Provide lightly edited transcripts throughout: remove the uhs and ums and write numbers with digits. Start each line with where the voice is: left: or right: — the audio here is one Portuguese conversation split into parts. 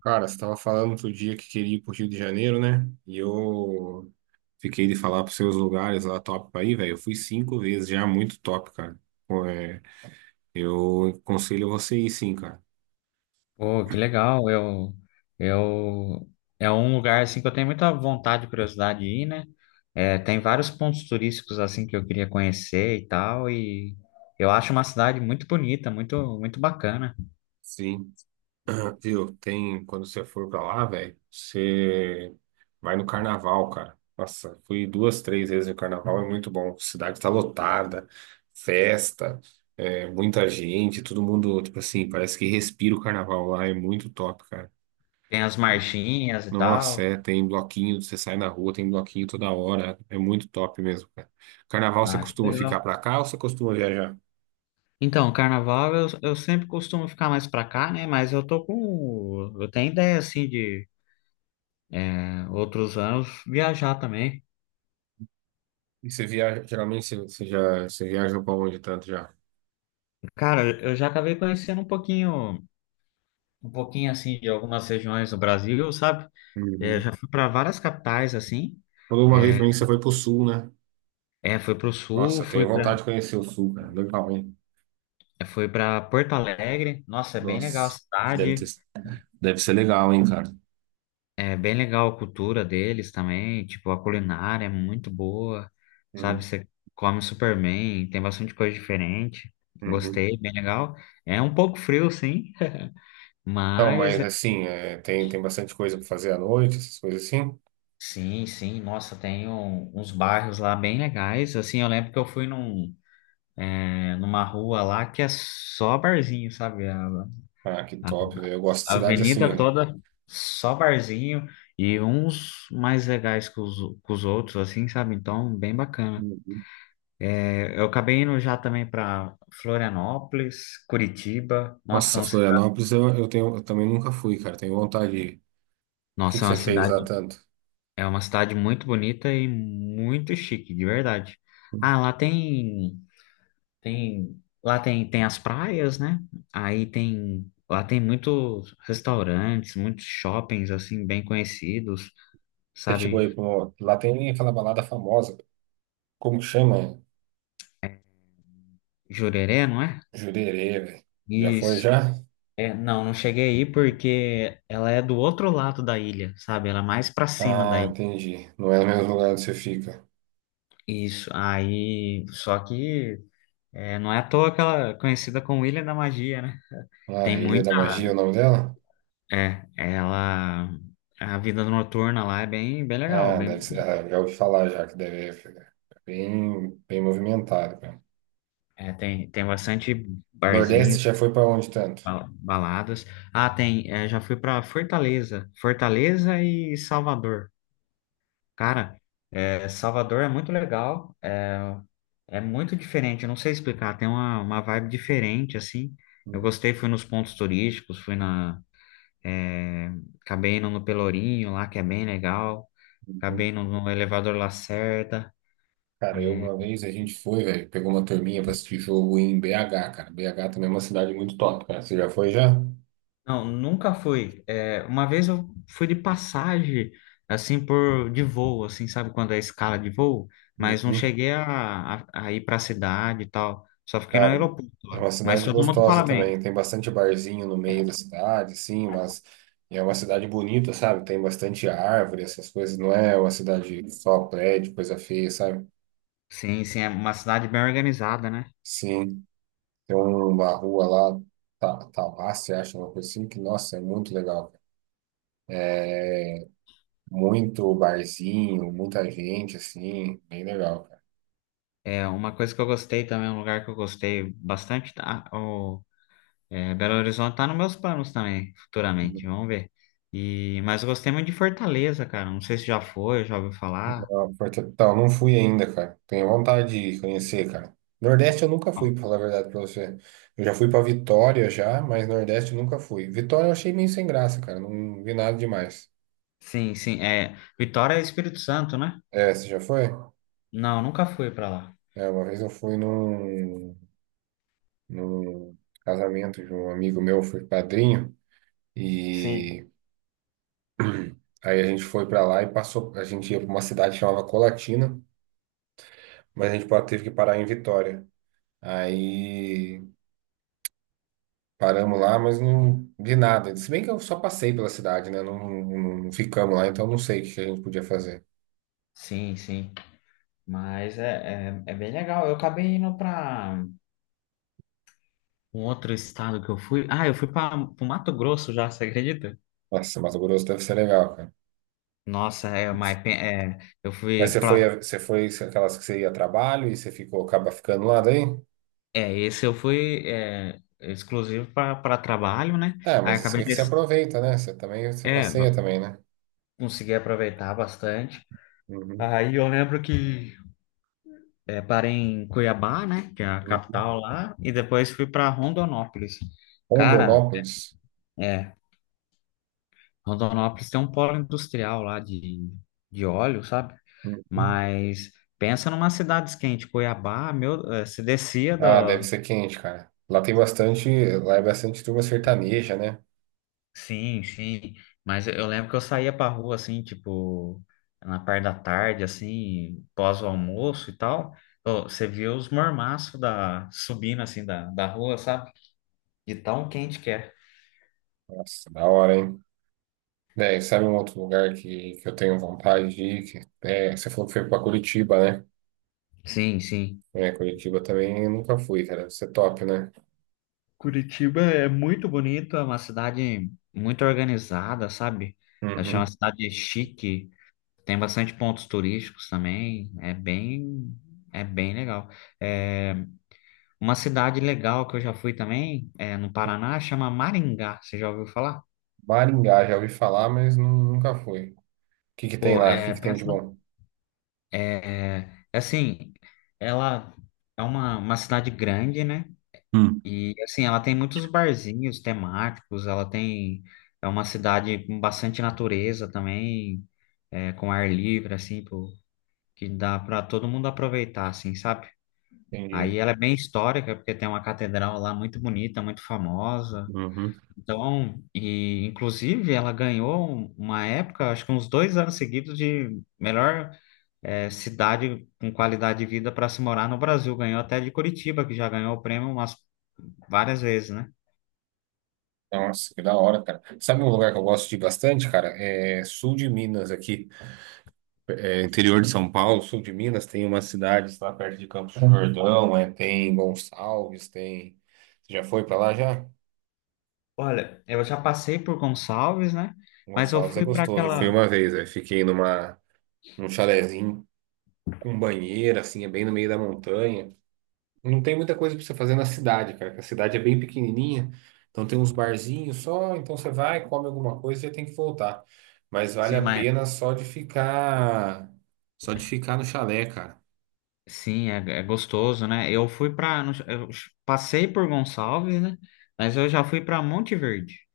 right: Cara, você estava falando outro dia que queria ir pro Rio de Janeiro, né? E eu fiquei de falar pros seus lugares lá top pra ir, velho. Eu fui cinco vezes já, muito top, cara. Pô, é, eu aconselho você ir sim, cara.
left: Pô, que legal. Eu, É um lugar assim que eu tenho muita vontade e curiosidade de ir, né? É, tem vários pontos turísticos assim que eu queria conhecer e tal, e eu acho uma cidade muito bonita, muito, muito bacana.
right: Sim. Viu? Quando você for pra lá, velho, você vai no carnaval, cara. Nossa, fui duas, três vezes no carnaval, é muito bom. Cidade tá lotada, festa, é, muita gente, todo mundo, tipo assim, parece que respira o carnaval lá, é muito top, cara.
left: Tem as marchinhas e
right: Nossa,
left: tal.
right: é, tem bloquinho, você sai na rua, tem bloquinho toda hora, é muito top mesmo, cara. Carnaval você
left: Ah, que
right: costuma ficar
left: legal.
right: pra cá ou você costuma viajar?
left: Então, carnaval eu sempre costumo ficar mais pra cá, né? Mas eu tenho ideia assim de outros anos viajar também.
right: E você viaja, geralmente você viaja pra onde tanto já?
left: Cara, eu já acabei conhecendo um pouquinho assim de algumas regiões do Brasil, sabe? É,
right: Uhum.
left: já fui para várias capitais assim.
right: Falou uma vez
left: É,
right: pra mim que você foi pro sul, né?
left: fui para o
right: Nossa,
left: sul,
right: eu
left: fui
right: tenho
left: para
right: vontade de conhecer o sul, cara, legal, hein?
left: fui para Porto Alegre. Nossa, é bem legal a
right: Nossa, deve ter,
left: cidade,
right: deve ser legal, hein, cara?
left: é bem legal a cultura deles também. Tipo, a culinária é muito boa, sabe?
right: Uhum.
left: Você come super bem, tem bastante coisa diferente.
right: Uhum.
left: Gostei, bem legal. É um pouco frio, sim,
right: Então,
left: mas
right: mas
left: é,
right: assim, é, tem bastante coisa pra fazer à noite, essas coisas assim.
left: Sim, sim, nossa, tem uns bairros lá bem legais. Assim, eu lembro que eu fui numa rua lá que é só barzinho, sabe?
right: Ah, que
left: A-
right: top, velho. Eu gosto de
left: a
right: cidade assim,
left: avenida
right: né?
left: toda só barzinho e uns mais legais que os outros, assim, sabe? Então, bem bacana. É, eu acabei indo já também para Florianópolis, Curitiba. Nossa, é
right: Nossa,
left: uma
right: Florianópolis eu tenho, eu também nunca fui, cara. Tenho vontade de ir. O que que
left: nossa, é uma
right: você fez lá
left: cidade,
right: tanto?
left: é uma cidade muito bonita e muito chique, de verdade. Ah, lá tem as praias, né? Lá tem muitos restaurantes, muitos shoppings, assim, bem conhecidos,
right: Você chegou
left: sabe?
right: aí pra uma... Lá tem aquela balada famosa. Como que chama?
left: Jurerê, não é?
right: Jurerê, velho. Já foi,
left: Isso.
right: já?
left: É, não, não cheguei aí porque ela é do outro lado da ilha, sabe? Ela é mais pra cima da
right: Ah,
left: ilha.
right: entendi. Não é o mesmo lugar onde você fica.
left: Isso, aí, só que não é à toa que ela é conhecida como Ilha da Magia, né?
right: Ah,
left: Tem
right: Ilha
left: muita,
right: da Magia é o nome dela?
left: é, ela, A vida noturna lá é bem, bem legal,
right: Ah,
left: bem,
right: deve ser. Ah, já ouvi falar já que deve ser bem, bem movimentado, cara.
left: é, tem, tem bastante
right: Nordeste
left: barzinho,
right: já foi pra onde tanto?
left: Baladas. Ah, tem. Já fui pra Fortaleza. Fortaleza e Salvador. Cara, Salvador é muito legal. É, é muito diferente. Eu não sei explicar. Tem uma vibe diferente, assim. Eu gostei. Fui nos pontos turísticos. É, Acabei indo no Pelourinho lá, que é bem legal. Acabei indo no Elevador Lacerda.
right: Cara, eu
left: é,
right: uma vez a gente foi, velho, pegou uma turminha pra assistir jogo em BH, cara. BH também é uma cidade muito top, cara. Você já foi já?
left: Não, nunca fui. É, uma vez eu fui de passagem, assim, por de voo, assim, sabe quando é escala de voo? Mas não
right: Uhum.
left: cheguei a ir para a cidade e tal. Só fiquei no
right: Cara,
left: aeroporto
right: é
left: lá.
right: uma
left: Mas
right: cidade
left: todo mundo
right: gostosa
left: fala bem.
right: também. Tem bastante barzinho no meio da cidade, sim, mas é uma cidade bonita, sabe? Tem bastante árvore, essas coisas. Não é uma cidade só prédio, coisa feia, sabe?
left: Sim, sim, é uma cidade bem organizada, né?
right: Sim, tem uma rua lá, Tauácia, acho, uma coisa assim, que, nossa, é muito legal, cara. Muito barzinho, muita gente, assim, bem legal, cara.
left: É uma coisa que eu gostei também, um lugar que eu gostei bastante. Tá? Belo Horizonte tá nos meus planos também, futuramente. Vamos ver. Mas eu gostei muito de Fortaleza, cara. Não sei se já foi, já ouviu falar.
right: Então, não fui ainda, cara. Tenho vontade de conhecer, cara. Nordeste eu nunca fui, pra falar a verdade pra você. Eu já fui pra Vitória já, mas Nordeste eu nunca fui. Vitória eu achei meio sem graça, cara. Não vi nada demais.
left: Sim, sim. É, Vitória é Espírito Santo, né?
right: É, você já foi?
left: Não, nunca fui pra lá.
right: É, uma vez eu fui num casamento de um amigo meu, fui padrinho,
left: Sim.
right: e aí a gente foi pra lá e passou. A gente ia pra uma cidade que chamava Colatina, mas a gente teve que parar em Vitória. Aí. Paramos lá, mas não vi nada. Se bem que eu só passei pela cidade, né? Não ficamos lá, então não sei o que que a gente podia fazer.
left: Sim, sim. Mas é bem legal. Eu acabei indo pra um outro estado que eu fui. Ah, eu fui para o Mato Grosso já, você acredita?
right: Nossa, Mato Grosso deve ser legal, cara.
left: Nossa. É, mas pe- é, eu
right: Mas
left: fui
right: você foi,
left: pra.
right: você foi aquelas que você ia a trabalho e você ficou, acaba ficando lá daí?
left: É, esse eu fui exclusivo pra trabalho, né?
right: É,
left: Aí
right: mas isso é
left: acabei
right: que
left: de
right: você aproveita, né? Você também, você
left: é,
right: passeia também, né?
left: consegui aproveitar bastante.
right: Uhum.
left: Aí eu lembro que parei em Cuiabá, né, que é a
right: Uhum.
left: capital lá, e depois fui para Rondonópolis. Cara,
right: Rondonópolis.
left: é, Rondonópolis tem um polo industrial lá de óleo, sabe?
right: Uhum.
left: Mas pensa numa cidade quente, Cuiabá, meu, se descia
right: Ah, deve
left: do...
right: ser quente, cara. Lá tem bastante, lá é bastante turma sertaneja, né?
left: Sim, sim, mas eu lembro que eu saía pra rua, assim, tipo, na parte da tarde, assim, pós o almoço e tal, ô, você via os mormaços subindo, assim, da rua, sabe? De tão quente que é.
right: Nossa, da hora, hein? Daí, sabe um outro lugar que eu tenho vontade de ir? Que, é, você falou que foi pra Curitiba, né?
left: Sim, sim.
right: É, Curitiba também eu nunca fui, cara. Isso é top, né?
left: Curitiba é muito bonito, é uma cidade muito organizada, sabe? Eu achei uma
right: Uhum.
left: cidade chique, tem bastante pontos turísticos também, é bem legal. É, uma cidade legal que eu já fui também, no Paraná, chama Maringá, você já ouviu falar?
right: Maringá, já ouvi falar, mas nunca fui. O que que tem
left: Pô,
right: lá? O que que tem de
left: pensa,
right: bom?
left: é, assim, ela é uma cidade grande, né?
right: Hum.
left: E assim, ela tem muitos barzinhos temáticos, ela tem é uma cidade com bastante natureza também, com ar livre assim, que dá para todo mundo aproveitar assim, sabe?
right: Entendi.
left: Aí ela é bem histórica porque tem uma catedral lá muito bonita, muito famosa.
right: Uhum.
left: Então, e inclusive ela ganhou uma época, acho que uns 2 anos seguidos de melhor cidade com qualidade de vida para se morar no Brasil. Ganhou até de Curitiba, que já ganhou o prêmio umas várias vezes, né?
right: Nossa, que da hora, cara. Sabe um lugar que eu gosto de ir bastante, cara? É sul de Minas aqui. É, interior de São Paulo, sul de Minas, tem umas cidades lá perto de Campos do Jordão, é, tem Gonçalves, tem. Você já foi pra lá já?
left: Olha, eu já passei por Gonçalves, né? Mas eu
right: Gonçalves é
left: fui para
right: gostoso. Eu fui
left: aquela.
right: uma vez, aí fiquei num chalezinho com banheira, assim, é bem no meio da montanha. Não tem muita coisa pra você fazer na cidade, cara, que a cidade é bem pequenininha. Então tem uns barzinhos só, então você vai, come alguma coisa e já tem que voltar. Mas vale
left: Sim,
right: a
left: mas
right: pena só de ficar no chalé, cara.
left: sim, é gostoso, né? Eu passei por Gonçalves, né? Mas eu já fui para Monte Verde.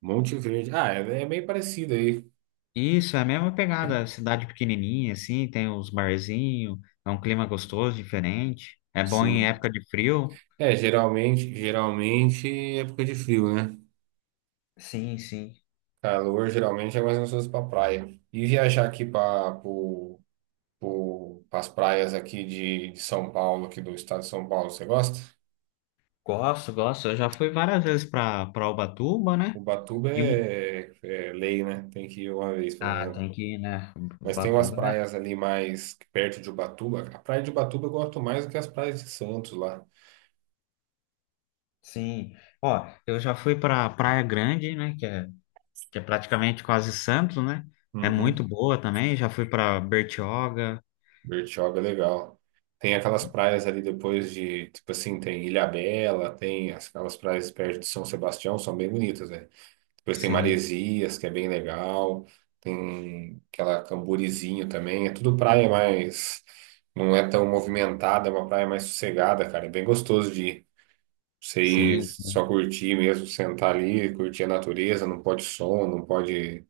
right: Monte Verde. Ah, é, é meio parecido aí.
left: Isso, é a mesma pegada, cidade pequenininha, assim, tem os barzinhos, é um clima gostoso, diferente. É bom em
right: Sim.
left: época de frio.
right: É, geralmente é época de frio, né?
left: Sim, sim.
right: Calor geralmente é mais gostoso pra praia. E viajar aqui as praias aqui de São Paulo, aqui do estado de São Paulo. Você gosta?
left: Gosto, gosto. Eu já fui várias vezes para Ubatuba, né?
right: Ubatuba
left: E,
right: é, é lei, né? Tem que ir uma vez, pelo
left: ah,
right: menos.
left: tem que ir, né?
right: Mas tem umas
left: Ubatuba.
right: praias ali mais perto de Ubatuba. A praia de Ubatuba eu gosto mais do que as praias de Santos lá.
left: Sim. Ó, eu já fui para Praia Grande, né, que é praticamente quase Santos, né? É
right: Uhum.
left: muito boa também. Já fui para Bertioga.
right: Bertioga é legal. Tem aquelas praias ali depois de, tipo assim, tem Ilhabela, aquelas praias perto de São Sebastião, são bem bonitas, né? Depois tem
left: Sim,
right: Maresias, que é bem legal. Tem aquela Camburizinho também. É tudo praia mais. Não é tão movimentada, é uma praia mais sossegada, cara. É bem gostoso de ir. Você ir
left: sim.
right: só
left: Sim.
right: curtir mesmo, sentar ali, curtir a natureza, não pode som, não pode.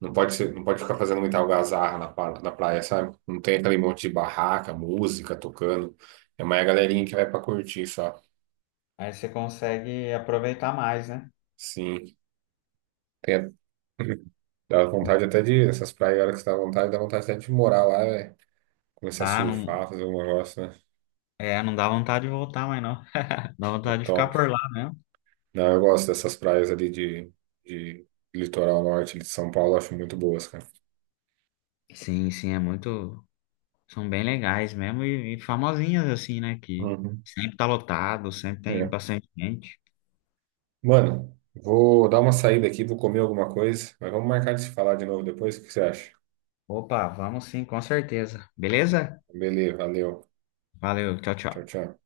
right: Não pode ficar fazendo muita algazarra na praia, sabe? Não tem aquele monte de barraca, música tocando. É mais a galerinha que vai pra curtir só.
left: Aí você consegue aproveitar mais, né?
right: Sim. Tem a- Dá vontade até de, essas praias, a hora que você dá vontade até de morar lá, velho. Começar a
left: Ah, não,
right: surfar, fazer um negócio, né?
left: não dá vontade de voltar, mas não. Dá
right: É
left: vontade de ficar
right: top.
left: por lá mesmo.
right: Não, eu gosto dessas praias ali de litoral norte de São Paulo, eu acho muito boas, cara.
left: Sim, sim, é muito. São bem legais mesmo e famosinhas assim, né? Que
right: Uhum.
left: sempre tá lotado, sempre tem
right: É.
left: bastante gente.
right: Mano, vou dar uma saída aqui, vou comer alguma coisa, mas vamos marcar de se falar de novo depois, o que você acha?
left: Opa, vamos sim, com certeza. Beleza?
right: Beleza, valeu.
left: Valeu, tchau, tchau.
right: Tchau, tchau.